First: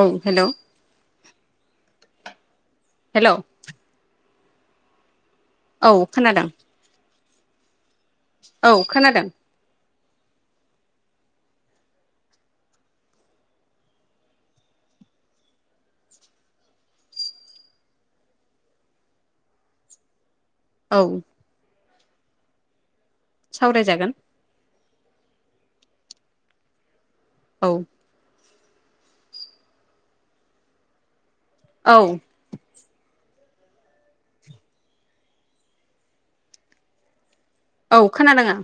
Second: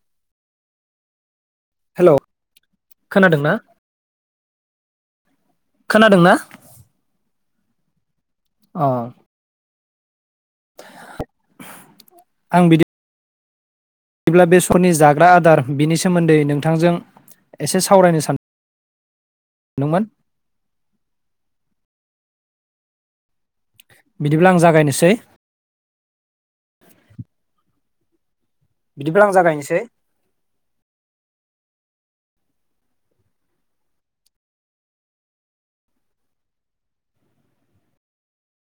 औ hello hello. Hello खोनादोंना? औ खोनादोंना? खोनादों औ अ खोनादों आं बिदि बिदिब्ला बेसरनि जाग्रा आदार बिनि सोमोन्दै नोंथांजों एसे सावरायनो सान दोंमोन। औ। सावरायजागोन बिदिब्ला आं जागायनोसै। औ बिदिब्ला आं जागायनोसै औ। औ खोनादों आं।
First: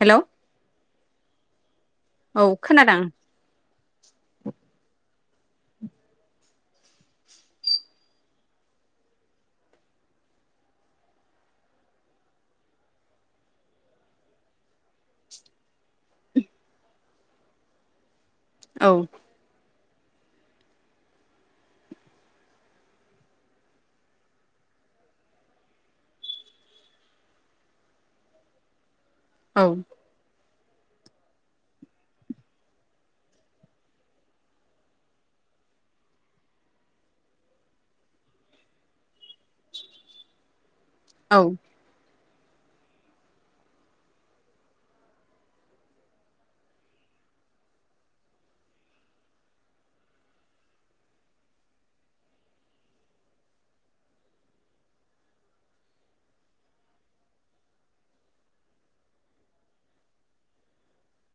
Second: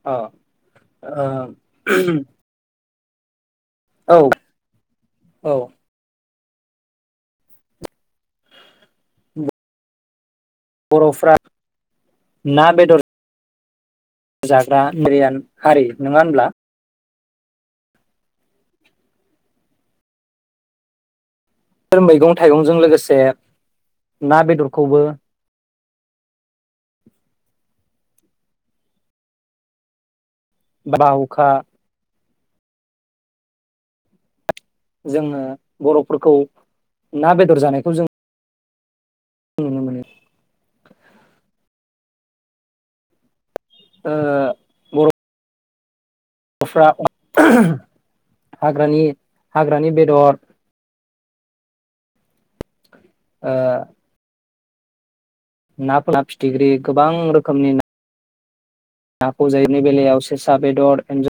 हेलौ ओ ओ औ खोनादों। औ [inaudible] औ। [unintelligible] बर'फोरा ना बेदर जाग्रा मिरियान हारि नङा होनब्ला? औ मैगं थाइगंजों लोगोसे ना बेदरखौबो औ बा हुखा जोङो बर'फोरखौ ना बेदर जानायखौ जों नुनो मोनो औ ओ, बर' फ्रा [unintelligible] हाग्रानि हाग्रानि बेदर ओ [unintelligible] फिथिख्रि गोबां रोखोमनि ना नाखौ जायैनि बेलायाव से सा बेदर एन्ज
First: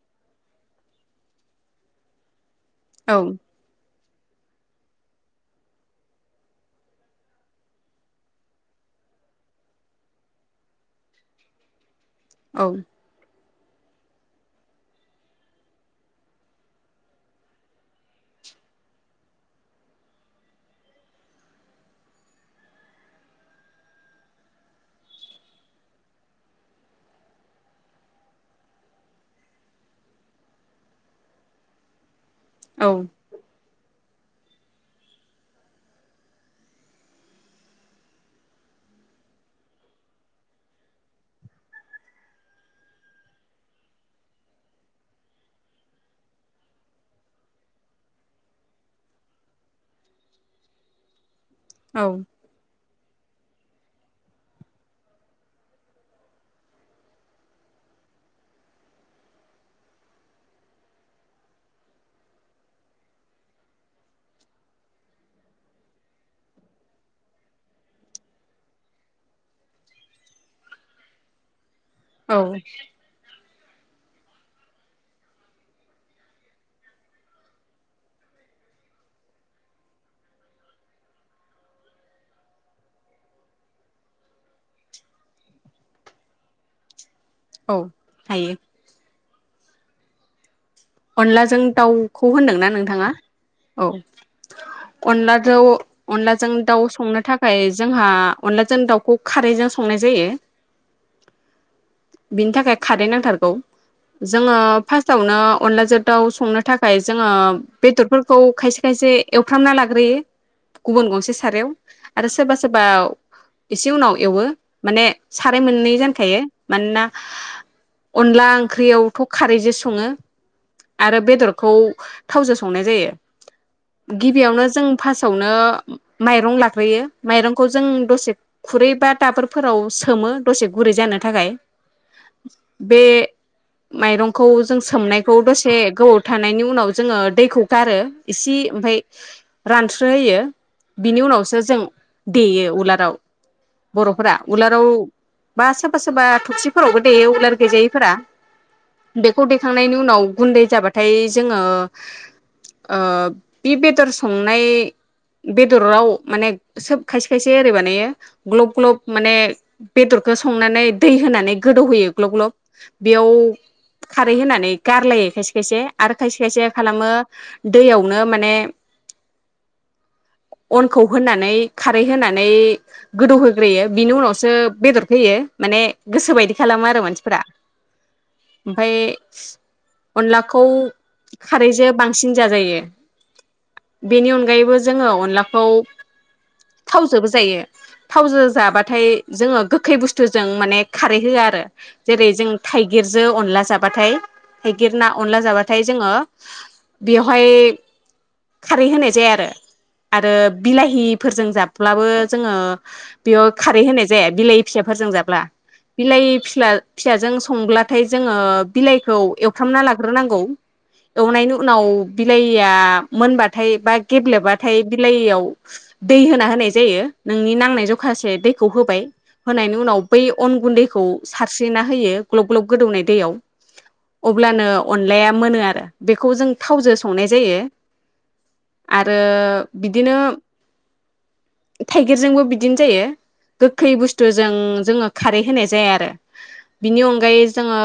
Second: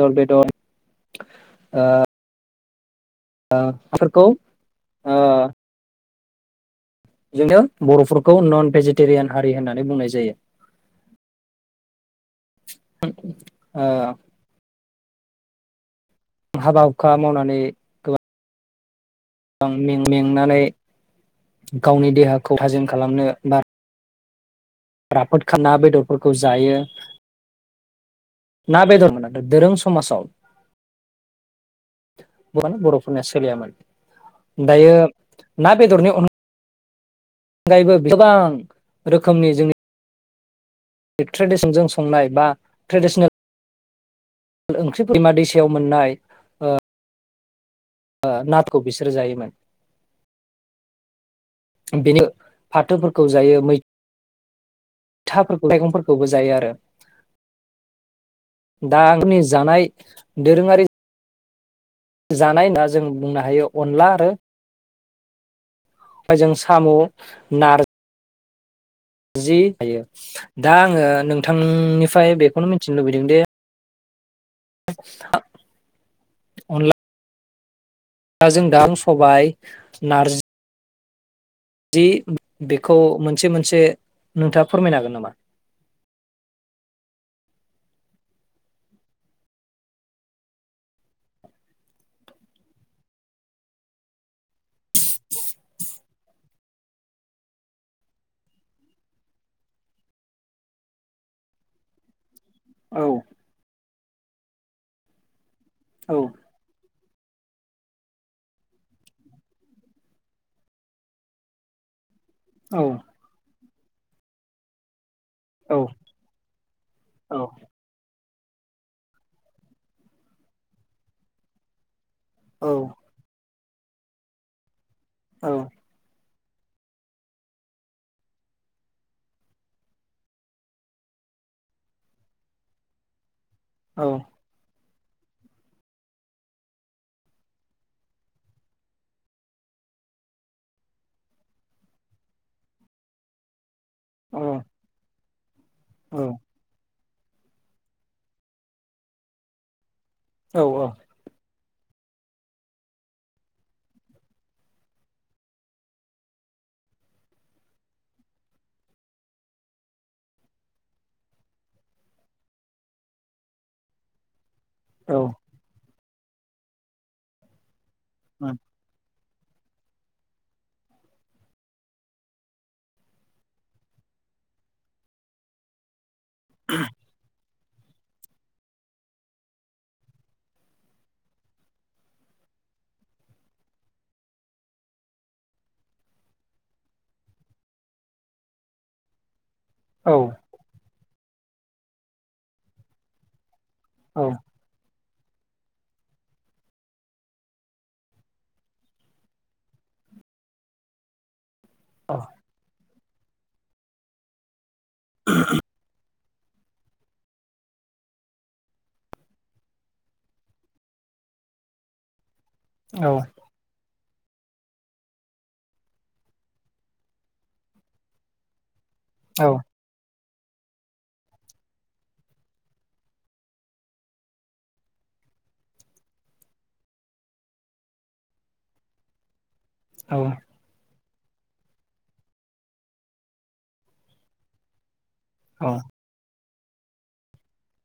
दल बेदर ओ औ ओ [unintelligible] ओ [unintelligible] बर'फोरखौ नन भेजिटेरियान हारि होननानै बुंनाय जायो। औ [unintelligible] ओ हाबा हुखा मावनानै गो गोबां में मेंनानै गावनि देहाखौ थामजि खालामनो बार राफोदखा ना बेदरफोरखौ जायो। ना बेदरमोन दोरों समाजाव [unintelligible] बर'फोरनिया सोलियामोन? दायो ना बेदरनि अन अनगायैबो गोबां रोखोमनि जोंनि ट्रेडिसनजों संनाय बा ट्रेडिसनेल ओंख्रि दैमा दैसायाव मोननाय ओ [unintelligible] खौ बिसोरो जायोमोन औ बेयो फाथोर खौ जायो मै था फोरखौलाय मैगंफोरखौबो जायो आरो दा आंनि जानाय दोरोङारि जानाय होनना जों बुंनो हायो अनला आरो ओमफ्राय जों साम' नार जि हायो, दा आङो नोंथां नों निफ्राय औ बेखौनो मिथिनो लुबैदों दे अनला [unintelligible] सबाय नार्जि जि बेखौ मोनसे मोनसे नोंथाङा फोरमायनो हागोन नामा? औ हायो। अनलाजों दाउखौ होनदोंना नोंथाङा औ अनलाजो अनलाजों दाउ संनो थाखाय जोंहा अनलाजों दाउखौ खारैजों संनाय जायो। बिनि थाखाय औ खारै नांथारगौ। जोङो फास्टावनो अनलाजो औ दाव संनो थाखाय जोङो बेदरफोरखौ खायसे खायसे एवफ्रामना लाग्रोयो गुबुन गंसे सारायाव। आरो सोरबा औ सोरबा एसे उनाव एवो माने साराय औ मोननै जानखायो मानोना औ अनला ओंख्रियावथ' खारैजो सङो। आरो बेदरखौ थावजों औ संनाय जायो। गिबियावनो जों फास्टआवनो औ माइरं लाग्रोयो माइरंखौ जों दसे खुरै बा दाबोरफोराव सोमो दसे गुरै जानो थाखाय बे औ माइरंखौ जों सोमनाय खौ दसे गोबाव थानायनि उनाव जोङो दैखौ गारो इसे ओमफ्राय रानस्रो होयो बिनि उनावसो जों देयो उलाराव। बर'फोरा उलाराव बा सोरबा सोरबा औ थबसिफोरावबो एवलार गैजायैफोरा बेखौ दैखांनायनि उनाव गुन्दै जाबाथाय जोङो ओ बे बेदर संनाय बेदराव माने सोब खायसे खायसे ओरै बानायो ग्लब ग्लब माने बेदरखौ संनानै दै होनानै गोदौहोयो ग्लब ग्लब बेयाव खारै होनानै गारलायो खायसे खायसे आरो खायसे खायसे खालामो दैयावनो माने अनखौ होनानै खारै होनानै गोदौहोग्रोयो बिनि उनावसो बेदरखौ होयो माने गोसो बायदि खालामो आरो मानसिफोरा ओमफाय अनलाखौ खारैजो बांसिन जाजायो बेनि अनगायैबो जोङो अनलाखौ थावजोबो जायो थावजो जाबाथाय जोङो गोखै औ बुस्थुजों माने खारै होआ आरो जेरै जों थाइगिरजों अनला जाब बाथाय औ गिर ना अनला जाबाथाय जोङो बेवहाय खारै होनाय जाया आरो, आरो बिलाहिफोरजों जाब ब्लाबो औ जोङो बेयाव खारै होनाय जाया बिलाइ फिसाफोरजों जाब्ला बिलाइ फिस्ला फिसाजों संब्लाथाय जोङो बिलाइखौ एवफ्रामना लाग्रोनांगौ एवनायनि उनाव बिलाहिआ औ मोनबाथाय बा गेब्लेबाथाय बिलाहियाव दै होना होनाय जायो नोंनि नांनाय जखासे दैखौ होब बाय होनायनि उनाव बै अनगुन्दैखौ सारस्रिना होयो ग्लब ग्लब गोदौनाय दैयाव। अब्लानो अनलाया मोनो आरो बेखौ जों थावजो संनाय जायो आरो बिदिनो थाइगिरजोंबो बिदिनो जायो गोखै बुस्थुजों जोङो। खारै होनाय जाया आरो बिनि अनगायै जोङो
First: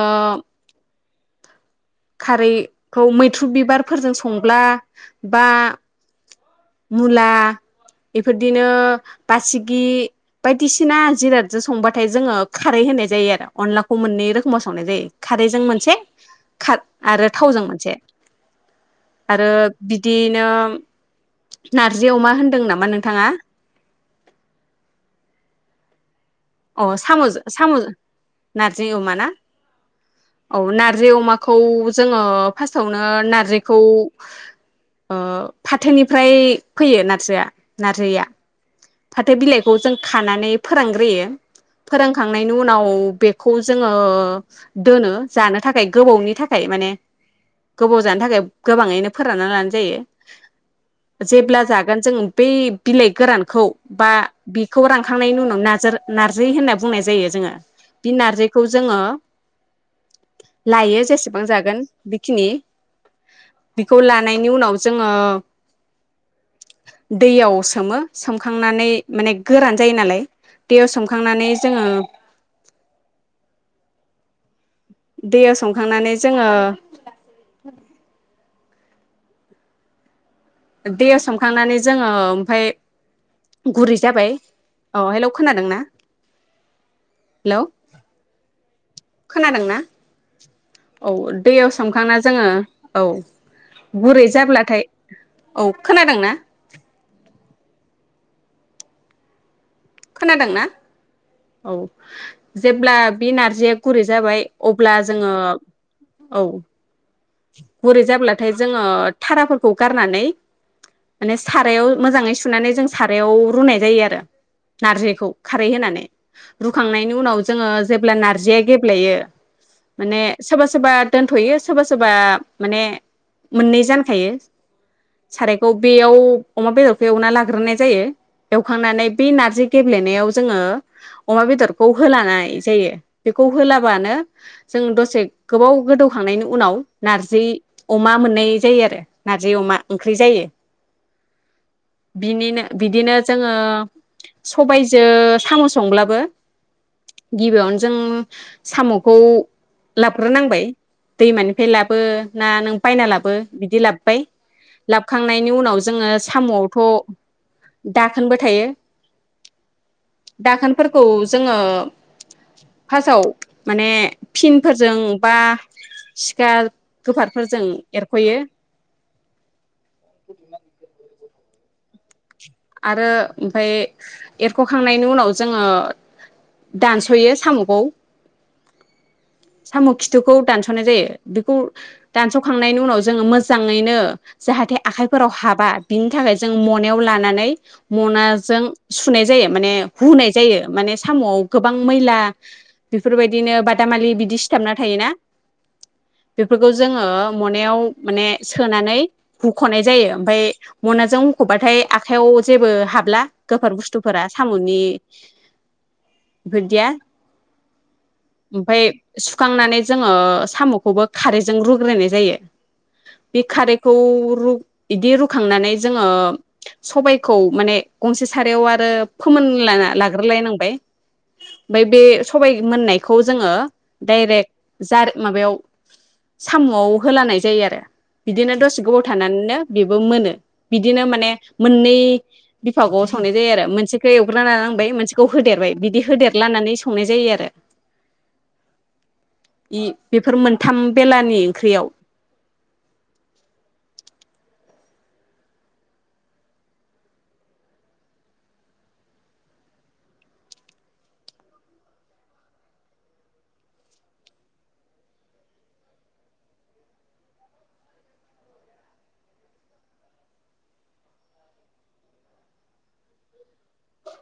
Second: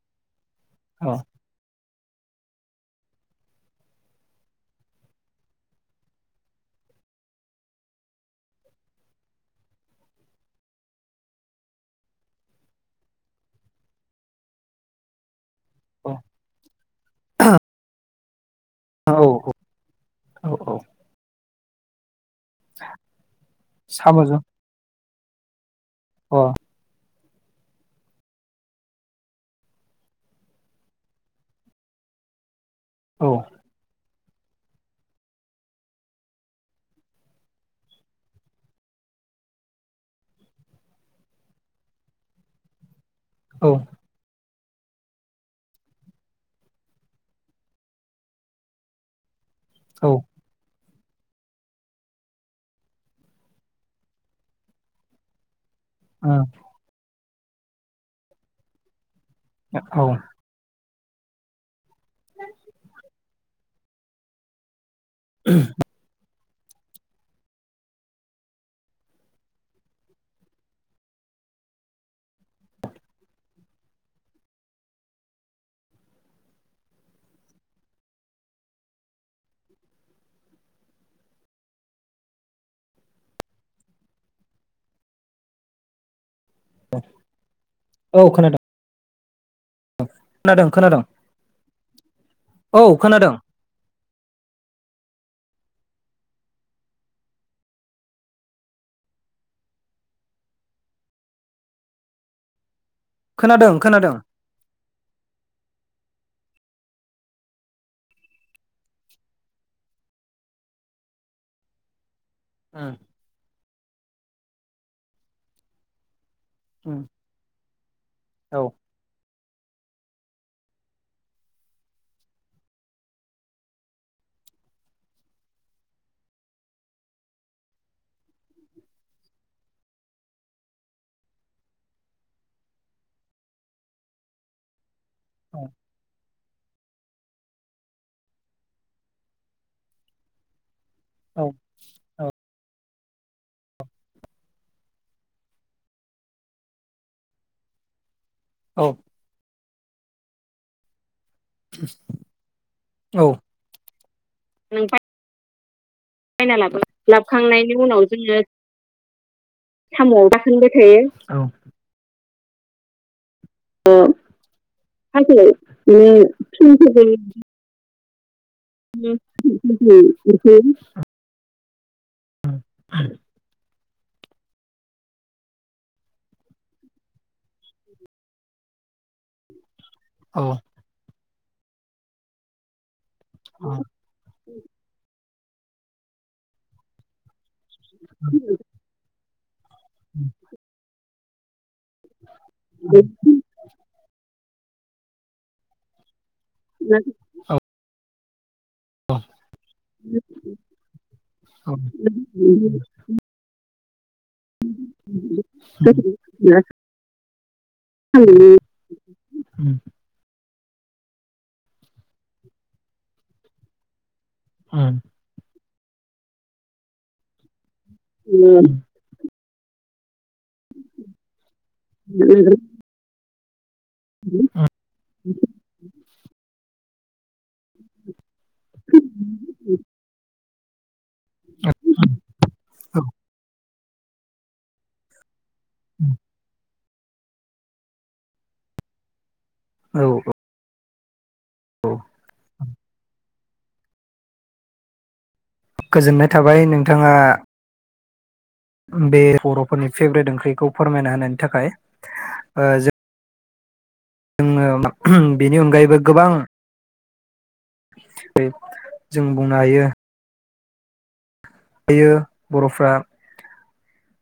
अ खारैखौ मैथ्रु बिबारफोरजों संब्ला बा मुला बेफोरदिनो बासिगि बायदिसिना जिरादजों संबाथाय जोङो खारै होनाय जायो आरो अनलाखौ मोननै रोखोमाव संनाय जायो खारैजों मोनसे खार आरो थावजों मोनसे औ आरो बिदियैनो औ नारजि अमा होनदों नामा नोंथाङा? साम'जों अ सामुजों साम नारजि अमा ना औ नारजि अमाखौ जोङो फार्स्टानो औ नारजिखौ ओ फाथोनिफ्राय फैयो नारजिया नारजैया फाथो बिलाइखौ जों खानानै फोरानग्रोयो। फोरानखांनायनि उनाव बेखौ जोङो दोनो जानो थाखाय गोबावनि थाखाय माने गोबाव जानो थाखाय गोबाङैनो फोरानना लानाय जायो औ जेब्ला जागोन जों बै बिलाइ गोरानखौ बा बिखौ रानखांनायनि उनाव नाजों उम नारजै होनना बुंनाय जायो जोङो बे नारजैखौ जोङो औ लायो जेसेबां जागोन बेखिनि बेखौ लानायनि उनाव जोङो दैयाव सोमो सोमखांनानै माने गोरान जायो नालाय दैयाव सोमखांनानै जोङो दैयाव संखांनानै जोङो दैयाव सोमखांनानै जोङो ओमफ्राय गुरै जाबाय औ हेल खोनादोंना? हेलौ औ खोनादों खोनादोंना? खोनादों खोनादों औ दैयाव सोमखांना जोंङो औ गुरै जाब्लाथाय औ खोनादोंना? खोनादोंना? औ जे ब्ला बे खोनादों नारजिया गुरै खोनादों जाबाय अब्ला जोंङो औ गुरै जाब्लाथाय जोंङो थाराफोरखौ गारनानै माने सारायाव मोजांङै सु सुनानै जों उम सारायाव रुनाय जायो आरो नारजिखौ खारै होनानै उम रुखांनायनि उनाव जोङो जेब्ला औ नारजिया गेब्लेयो माने सोरबा सोरबा दोनथ'यो सोरबास सोरबा माने मोननै जानखायो सारायखौ बेयाव अमा बेदरखौ एवना लाग्रोनाय जायो एवखांनानै बे नारजि गेब्लेनायाव जोङो अमा बेदरखौ होलानाय जायो। बेखौ होलाबानो जों द [unintelligible] गोबाव गोदौखांनायनि उनाव नारजि अमा मोननाय जायो आरो नारजि अमा ओंख्रि जायो। औ बिनिनो बिदिनो जोङो सबायजों साम' संब्लाबो गिबियावनो जों औ साम'खौ लाबग्रो नांबाय दैमा बे लाबो ना नों बायना नों लाबो बिदि लाबोबाय लाबोखांनायनि उनाव जोङो बायना लाबो साम'आवथ लाबोखांनायनि दाखोनबो थायो साम' आव दाखोनबो थायो औ फासाव माने फिनफोरजों बा सानसे सिखा गोफारफोरजों एरखयो [unintelligible] [unintelligible] आरो ओमफाय एरखखांनायनि उनाव जोङो दानसयो साम'खौ साम' खिथुखौ दानसनाय जायो बेखौ दान्स'खांनायनि उनावस जोङो मोजाङैनो जाहाथे आखाइ फोराव हाबा बिनि थाखाय जों मनायाव लानानै मनाजों सुनाय जायो माने हुनाय जायो माने साम'आव गोबां मैला बेफोरबायदिनो बादामालि बिदिस सिथाबना थायोना। बेफोरखौ जोङो मनायाव माने। सोनानै बुखनाय जायो ओमफ्राय मनाजों मुखबाथाय आखायाव जेबो हाबला गोफार बुस थुफोरा सामुनि माने बेफोरदिया ओमफाय उम सुखांनानै जोङो सामु अबबा खारैजों रुग्रोनाय जायो बे खारैखौ रु उम इदि रुखांनानै जोङो सबाय। खौ माने गंसे सारायाव उम आरो फोमोनलाना लायनांबाय ओमफ्राय बे सबाय मोननायखौ जोङो डाइरेक्ट जार माबायाव सामआव। होलानाय जायो आरो बिदिनो दसे गोबाव थानानैनो बेबो मोनो। बिदिनो माने मोनै बिफा गआव सावनाय जाया। मोनसेखौ एवग्रना लांबाय मोनसेखौ। होदेरबाय बिदि होदेरलानानै स संनाय जायो आरो औ बेफोर मोनथाम। बेलानि। ख्रियाव गोजोननाय थाबाय नोंथाङा बे बर'फोरनि फेभ्रेट ओंख्रिखौ फोरमायना होनायनि थाखाय जों जोङो बेनि अनगायैबो गोबां जों बुंनो हायो। जायो बर'फ्रा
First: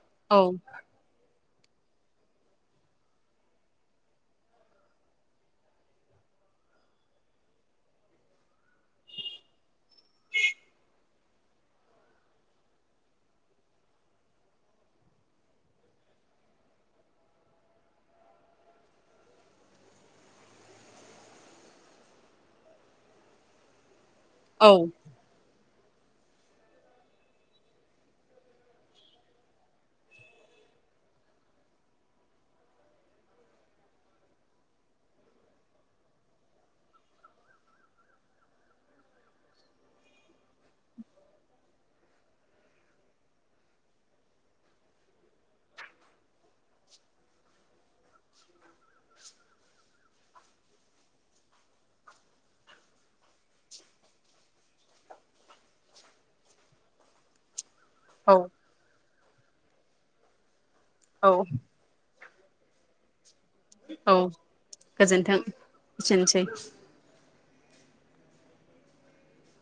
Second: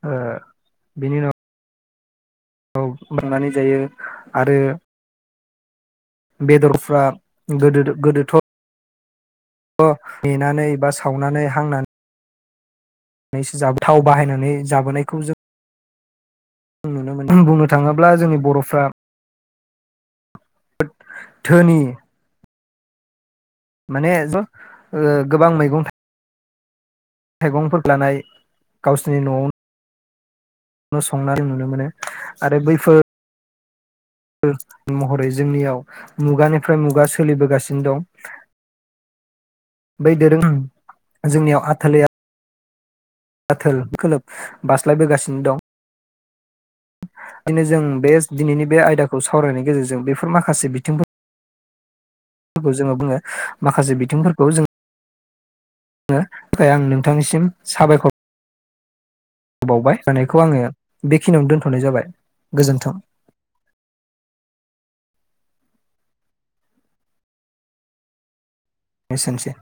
ओ औ औ फुदुंनानै जायो आरो बेदरफ्रा गोदो गोदोथ' मेनानै बा सावनानै हांना सो जाबोयो थाव बाहायनानै जाबोनायखौ जों नुनो मोनो बुंनो थाङोब्ला जोंनि बरफ्रा धोनि माने ज औ गोबां मैगं थ थाइगंफोर लानाय गावसोरनि न'आवनो संनानै नुनो मोनो आरो बैफोर ओ महरै जोंनियाव मुगानिफ्राय मुगा सोलिबोगासिनो दं बै दोरों जोंनियाव आथालै आ आथोल खोलोब बास्लायबोगासिनो दं। बिनो जों बे दिनैनि बे आयदाखौ सावरायनायनि गेजेरजों बेफोर माखासे बिथिंफोर जोङो बुङो माखासे बिथिंफोरखौ जों थाखाय आं नोंथांनिसिम साबायखर। औ होबावबाय होनायखौ आङो औ बेखिनियावनो दोनथ'नाय जाबाय। गोजोन्थों। औ गोजोनथों एसेनोसै। एसेनोसै।